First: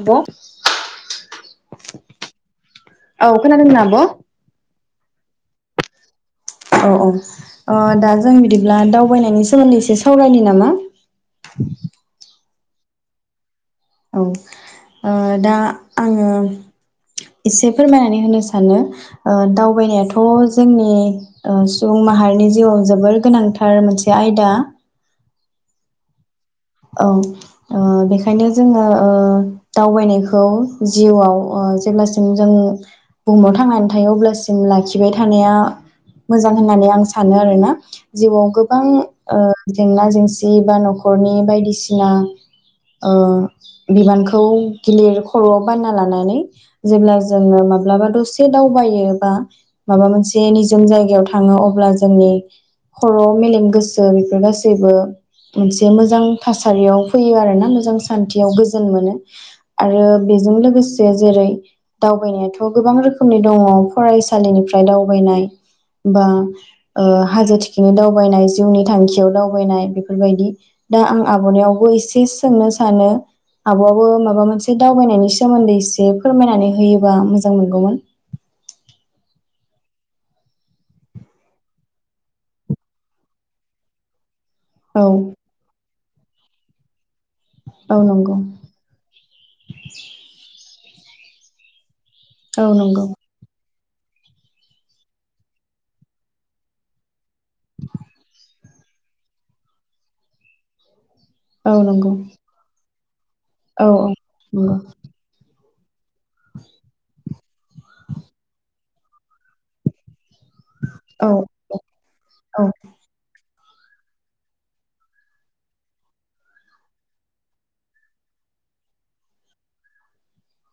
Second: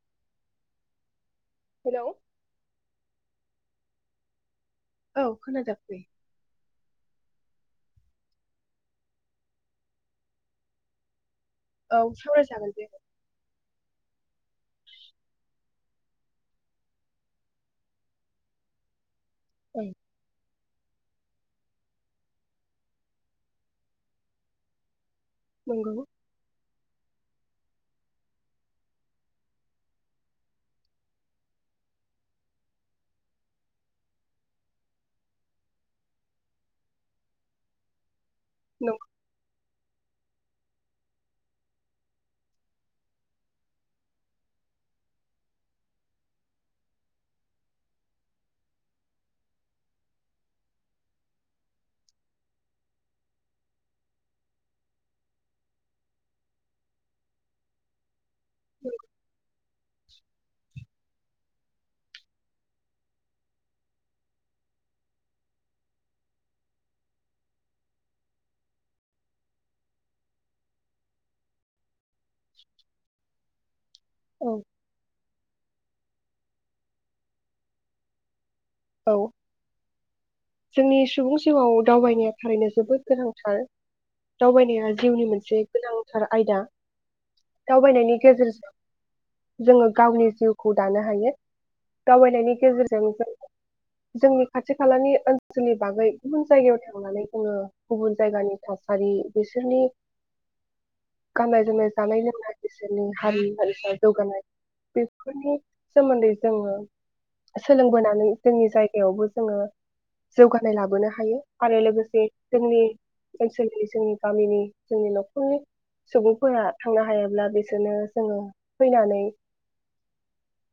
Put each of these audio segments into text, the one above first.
Hello औ। Hello खोनादों ना आब'? औ खोना [unintelligible] औ औ ओ दा जों बिदिब्ला दावबायनायनि सोमोन्दै एसे सावरायनो नामा? औ सावरायजागोन दे। औ ओ दा आङो एसे फोरमायनानै होनो सानो। ओ ओं दावबायनायाथ' जोंनि ओ सुबुं माहारिनि जिउआव जोबोर गोनांथार मोनसे आयदा। नंगौ। औ ओ बेखायनो जोङो ओ दावबायनायखौ जिउआव ओ जेब्लासिम जों बुहुमाव थांनानै थायो अब्लासिम लाखिबाय थानाया मोजां होननानै आं सानो आरोना। जिउआव गोबां नंगौ ओ जेंना जों जिबा नख'रनि बायदिसिना बिबानखौ गिलिर खर'आव बानना लानानै जेब्ला जोङो माब्लाबा दसे दावबायो बा माबा मोनसे निजोम जायगायाव थाङो अब्ला जोंनि खर' मेलेम गोसो बेफोर गासैबो मोनसे मोजां मोजां थासारियाव फैयो आरोना मोजां थासा खान्थियाव गोजोन मोनो आरो बेजों लोगोसे जेरै दावबायनायाथ' बे गोबां रोखोमनि दङ फरायसालिनिफ्राय दावबायनाय बा हाजो थखिनि दावबायनाय जिउनि थांखियाव दावबायनाय बेफोरबायदि दा आं आब'नायावबो एसे सोंनो सानो आब'आबो माबा नंगौ औ मोनसे दावबायनायनि सायाव सोमोन्दै एसे फोरमायनानै होयोबा मोजां मोनगौमोन औ जोंनि सुबुं जिउआव दावबायनाया थारैनो जोबोद गोनांथार दावबायनाया औ जिउनि मोनसे गोनां सार आयदा औ दावबायनायनि नंगौ गेजेरजों जोङो गावनि जिउखौ खौ दानो हायो दावबायनायनि औ गेजेरजों नंगौ जों जोंनि खाथि खालानि ओनसोल ओनसोलनि बागै गुबुन जायगायाव थांनानै जोङो गुबुन जायगानि थासारि बिसोरनि गाननाय औ जोमनाय नंगौ जानाय लोंनाय बिसोरनि हारि औ हारिसा जौगानाय नंगौ बेफोरनि सोमोन्दै जोङो सोलोंबोनानै जोंनि जाय बेयावबो जोङो जौगानाय लाबोनो औ हायो आरो लोगोसे औ जोंनिओ ओनसोलनि जोंनि गामिनि जोंनि न'खरनि सुबुंफोरा थांनो हायाब्ला बिसोरनो जोङो फैनानै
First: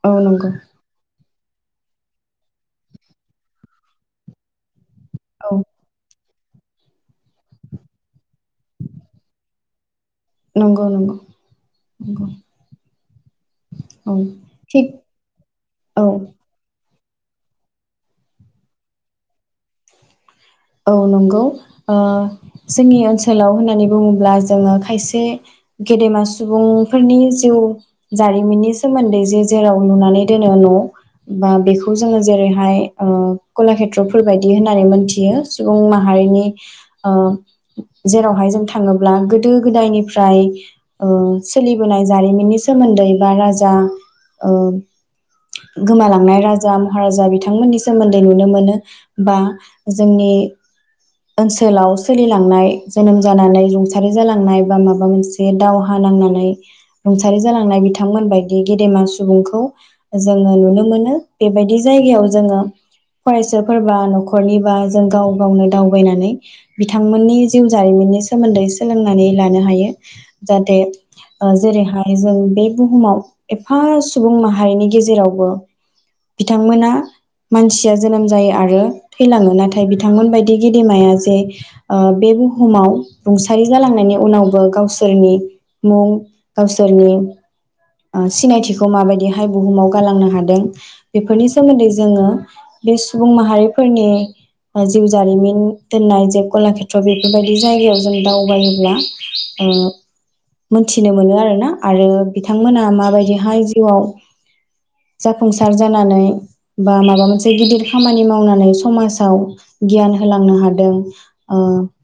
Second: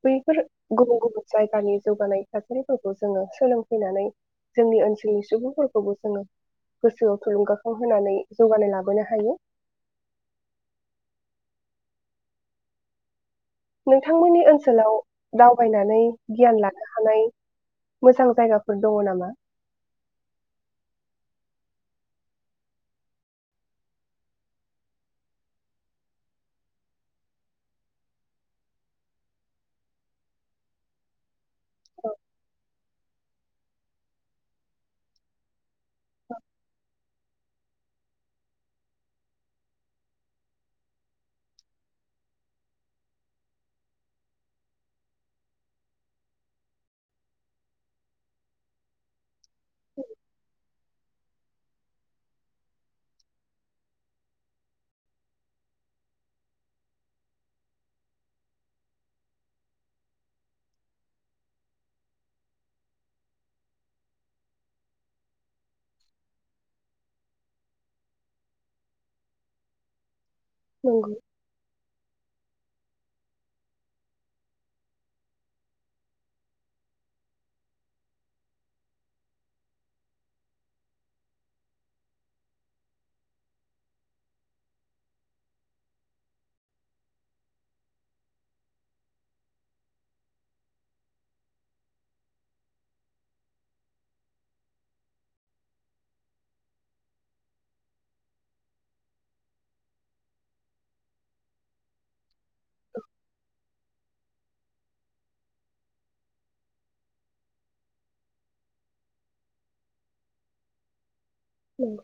औ बैफोर नंगौ गुबुन गुबुन जायगानि जौगानाय थासारिफोरखौ जोङो सोलोंफैनानै जोंनि ओनसो जोंनि औ सुबुंफोरखौबो जोङो गोसोआव थुलुंगाखां होनानै जौगानाय लाबोनो हायो। नंगौ नंगौ नंगौ औ नोंथांमोननि थिग ओनसोलाव दावबायनानै औ गियान लानो हा हानाय मोजां जायगाफोर दङ' नामा? औ नंगौ ओ जोंनि ओनसोलाव होननानै बुङोब्ला जोङो खायसे गेदेमा सुबुंफोरनि जिउ जारिमिननि सोमोन्दै जे जेराव लुनानै दोनो न' बा बेखौ औ जोङो जेरैहाय कलाषेत्रफोर बायदि होननानै मोनथियो सुबुं माहारिनि ओ जेरावहाय जों थाङोब्ला गोदो गोदायनिफ्राय ओ सोलिबोनाय जारिमिननि सोमोन्दै बा राजा गोमालांनाय राजा महाराजा बिथांमोननि सोमोन्दै नुनो मोनो बा जोंनि [inaudible] ओनसोलाव सोलिलांनाय जोनोम जानानै रुंसारि जालांनाय बा माबा मोनसे दावहा नांनानै रुंसारि जालांनाय बिथांमोन बायदि गेदेमा सुबुंखौ जोङो नुनो मोनो बेबायदि जायगायाव जोङो फरायसाफोरबा न'खरनिबा जों गाव गावनो दाव बायनानै बिथांमोननि जिउ जारिमिननि सोमोन्दै सोलोंनानै लानो हायो। जाहाथे नंगौ ओ जेरैहाय हायो जों बे बुहुमाव एफा सुबुं माहारिनि गेजेरावबो बिथांमोना मानसिया जोनोम जायो आरो थैलाङो नाथाय बिथांमोन बायदि गेदेमाया जे ओ बे बुहुमाव रुंसारि जालांनायनि उनावबो गावसोरनि मुं गावसोरनि ओ सिनायथिखौ माबायदिहाय बुहुमाव गालांनो हादों बेफोरनि सोमोन्दै जोङो बे सुबुं माहारिफोरनि ओ जिउ जारिमिन दोननाय जे कलाषेत्र बेफोरबायदि जायगायाव जों दावबायोब्ला ओ मोनथिनो मोनो आरोना आरो बि थांमोना माबायदिहाय जिउआव जाफुंसार जानानै बा माबा मोनसे गिदिर खामानि मावनानै समाजाव गियान होलांनो हादों ओ नंगौ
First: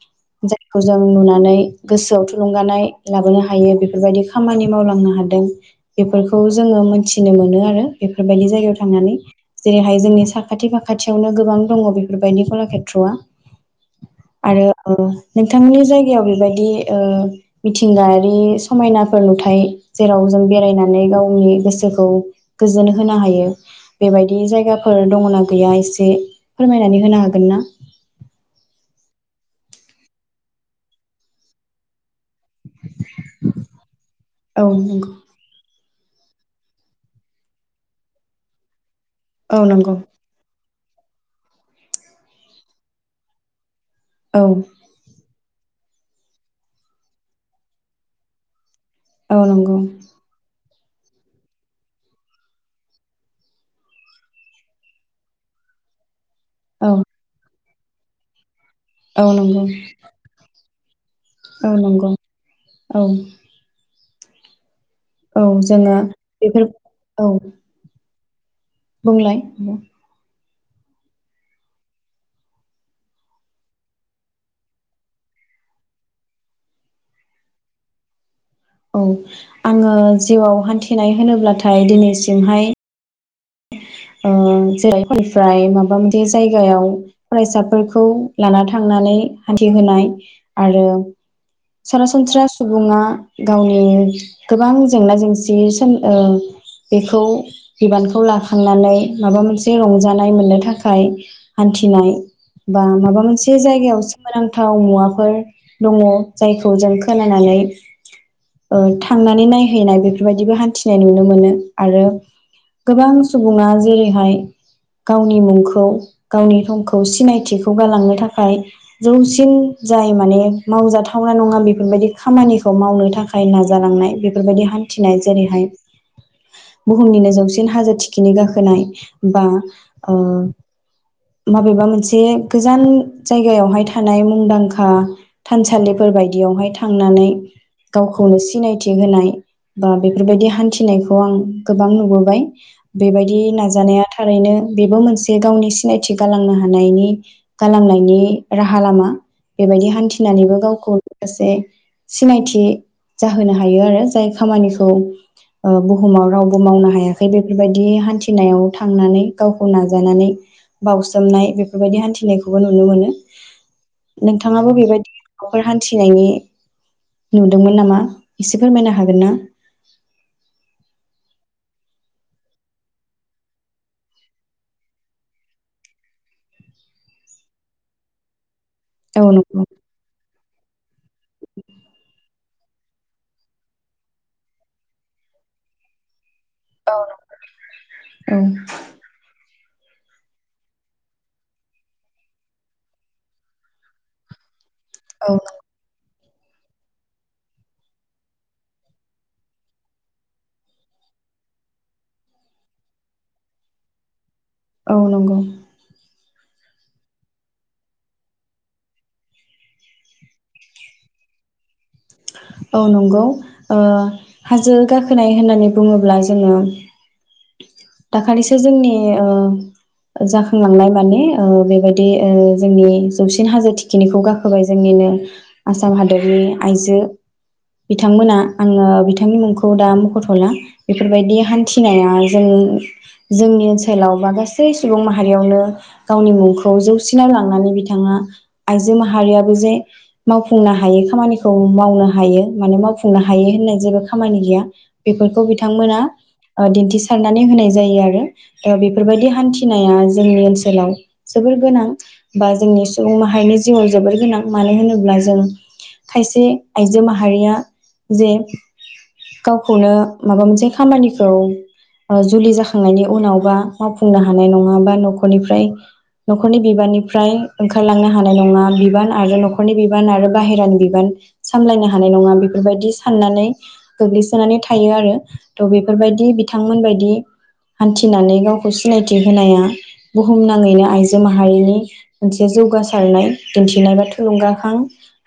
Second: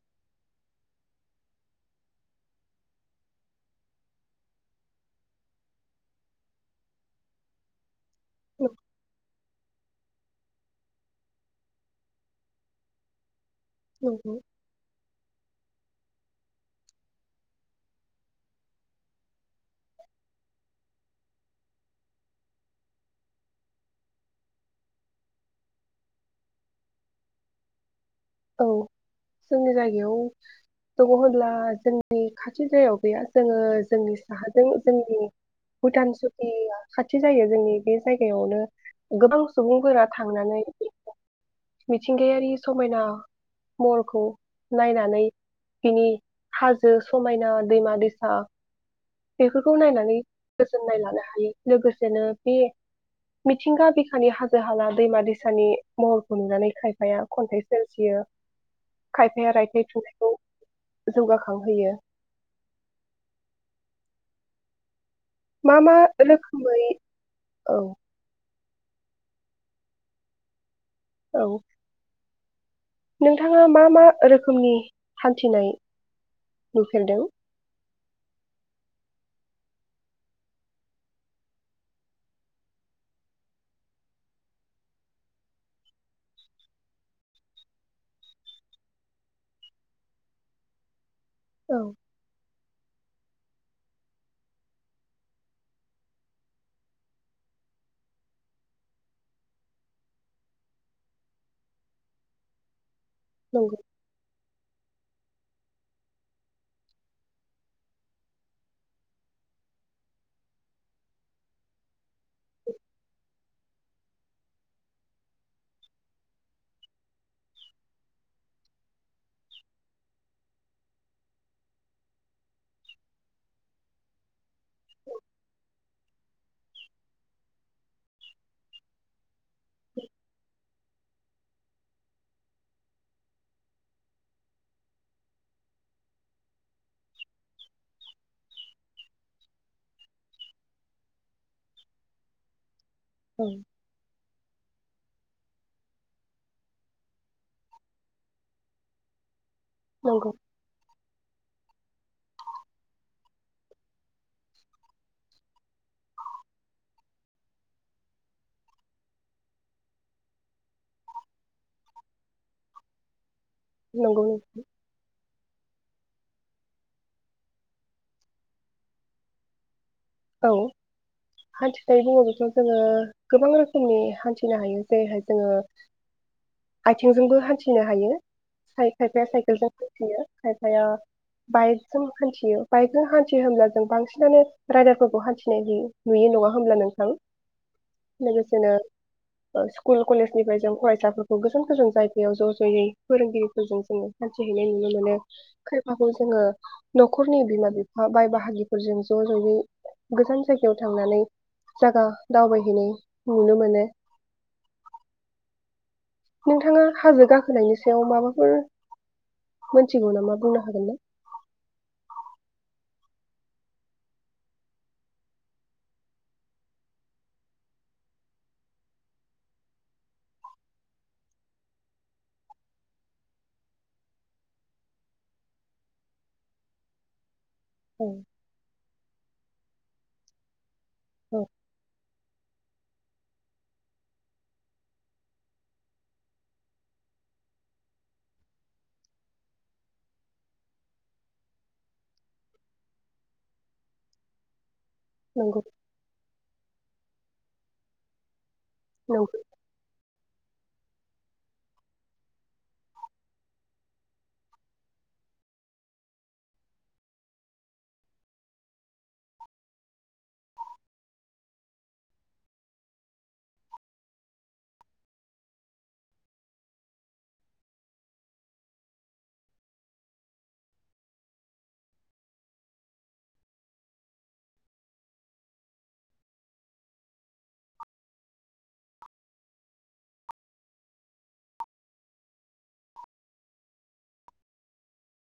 जायखौ जों नुनानै गोसोआव थुलुंगानाय लाबोनो हायो बेफोरबायदि खामानि मावलांनो हा दों बेफोरखौ जोङो मोनथिनो मोनो आरो बेफोरबायदि नंगौ जायगायाव थांनानै। जेरैहाय जोंनि साखाथि फाखाथियावनो गोबां दङ बेफोरबायदि कलाषेत्रआ। नंगौ। आरो ओ नोंथांनि जायगायाव ओ बेबायदि मिथिंगायारि समायनाफोर नुथाय जेराव जों बेरायनानै गावनि गोसोखौ गोजोन होनो हायो बेबायदि जायगाफोर दङना गैया एसे फोरमायनानै होनो हागोन ना? औ जोंनि जायगायाव दङ' होनब्ला जों जोंनि खाथि जायगायाव गैया। जोङो जोंनि औ साहाजों नंगौ जोंनि भुटान सुतिया खाथि जायो जोंनि बे जायगायावनो गोबां औ नंगौ सुबुंफोरा थांनानै मिथिंगायारि समायना महरखौ औ नायनानै बिनि हाजो समायना दैमा-दैसा औ बेफोरखौ नंगौ नायनानै गोजोननाय लानो हायो लोगोसेनो बे मिथिंगा बिखानि हाजो हाला दैमा दैसानि महर खौ नुनानै औ खायफाया खन्थाइ सोरजियो औ खायफाया नंगौ रायथाय थुनलाइखौ औ जौगाखांहोयो नंगौ औ। औ मा मा जोङो बेफोर रोखोमै औ। औ बुंलाय। औ। नोंथाङा मा मा रोखोमनि हान्थिनाय नुफेरदों? औ आङो जिउआव हान्थिनाय होनोब्लाथाय दिनैसिमहाय ओ जेरैनिफ्राय माबा मोनसे जायगायाव फरायसाफोरखौ लाना थांनानै हान्थिहोनाय आरो औ सरासनस्रा सुबुङा गावनि गोबां जेंना-जेंसि सों ओ बेखौ बिबानखौ ला फानानै माबा मोनसे रंजानाय मोननो थाखाय हान्थिनाय बा माबा मोनसे नंगौ जायगायाव सोमोनां थाव मुवाफोर दङ जायखौ जों खोनानानै थांनानै ओ नायहैनाय बेफोरबायदिबो हान्थिनाय नुनो मोनो आरो गोबां सुबुङा जेरैहाय गावनि मुंखौ गावनि समखौ सिनायथिखौ गालांनो थाखाय जौसिन जाय माने मावजाथावना नङा बेफोरबायदि खामानिखौ मावनो थाखाय नाजालांनाय बेफोरबायदि हान्थिनाय जेरैहाय बुहुमनिनो जौसिन हाजो थिख खिनि गाखोनाय बा ओ माबेबा मोनसे गोजान जायगायावहाय थानाय मुंदांखा थानसालिफोर बायदियावहाय थांनानै गावखौनो सिनायथि होनाय बा बेफोरबायदि हान्थिनायखौ आं गोबां नुबोबाय। बेबायदि औ नाजानाया थारैनो बेबो मोनसे गावनि सिनायथि गालांनो हानायनि गालांनायनि राहा लामा। बेबायदि नंगौ हान्थिनानैबो गावखौ एसे सिनायथि जाहोनो हायो आरो जाय खामानिखौ ओ बुहुमाव रावबो मावनो हायाखै बेफ बेफोरबायदि हान्थिनायाव थांनानै गावखौ नाजानानै बावसोमनाय बेफोरबायदि हान्थिनायखौबो नुनो मोनो। नंगौ नोंथां। नोंथाङाबो बेबायदि माफोर हान्थिनायनि नुदोंमोन नामा एसे फोरमायनो हागोन ना? औ हान्थिनाय बुङोबाथ जोङो गोबां रोखोमनि हान्थिनो हायो जेरैहाय जोङो आथिंजोंबो हान्थिनो हायो। खायफ-खायफाया औ नंगौ साइकेलजों हान्थियो खायफाया बाइकजों हान्थियो। बाइकजों हान्थि होनब्ला जों बांसिनानो रायदारफोर खौ हान्थिनाय नुयो नुयो नङा। होमब्ला औ नोंथां लोगोसेनो ओह स्कुल कलेजनिफ्राय जों फरायसाफोरखौ गोजान गोजान जायगायाव ज जयै फोरोंगिरिफोरखौ जोङो हान्थि हैनाय नुनो मोनो औ खायफाखौ जों जोङो नख'रनि बिमा बिफा बाय बाहागिफोरजों ज जयै गोजान जायगायाव थांनानै जागा दावबायहैनाय नुनो मोनो। औ नंगौ। नोंथाङा हाजो गाखोनायनि सायाव माबाफोर मोनथिगौ नामा बुंनो हागोन ना? औ नंगौ ओ हाजो गाखोनाय होननानै बुङोब्ला जोङो दाखालिसो जोंनि ओ जाखांलांनाय माने ओ बेबायदि ओ जोंनि जौसिन हाजो थिखिनिखौ गाखोबाय जोंनिनो आसाम हादरनि आइजो औ बिथांमोना आङो बिथ बिथांनि मुंखौ दा मखथला बेफोरबायदि औ हान्थिनाया जोंङो जोंनि ओनसोलाव बा गासै सुबुं माहारियावनो गावनि मुंखौ जौसिनाव लांनानै बिथाङा आइजो माहारियाबो जे मावफुंनो हायै खामानिखौ मावनो हा हायो माने मावफुंनो हायो होननाय जेबो खामानि गैया। बेफोरखौ नंगौ बिथांमोना ओ दिन्थिसारनानै होनाय जायो आरो। ओ बेफोरबायदि नंगौ हान्थिनाया जो जोंनि ओनसोलाव जोबोर गोनां बा जोंनि सुबुं माहारिनि जिउआव जोबोर गोनां मानो होनोब्ला जों खायसे आइजो माहारिया जे गावखौनो माबा मोनसे खामानिखौ ओ जुलि जाखांनायनि उनावबा मावफुंनो हानाय नङा बा नखरनिफ्राय नखरनि बिबाननिफ्राय ओंखारलांनो हानाय नङा बिबान आरो नखरनि बिबान आरो बाहेरानि बिबान सामलायनो हानाय नङा बेफोरबायदि साननानै गोग्लैसोनानै थायो आरो थह बेफोरबायदि बिथांमोनबायदि हान्थिनानै गावखौ सिनायथि होनाया बुहुमनाङैनो आइजो जो माहारिनि मोनसे जौगासारनाय। दिन्थिनाय बा थुलुंगाखां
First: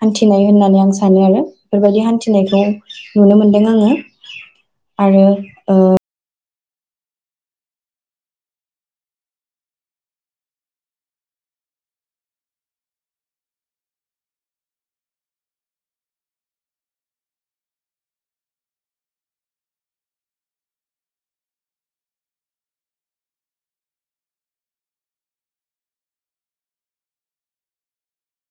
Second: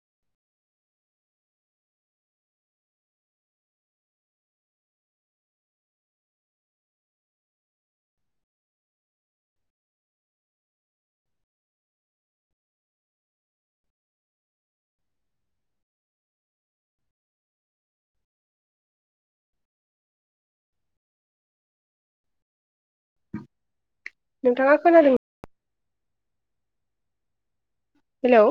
हान्थिनाय होननानै आं सान सानो आरो बेफोरबायदि हान्थिनायखौ नुनो मोनदों आङो आरो ओ नोंथाङा खोनादों हेलौ।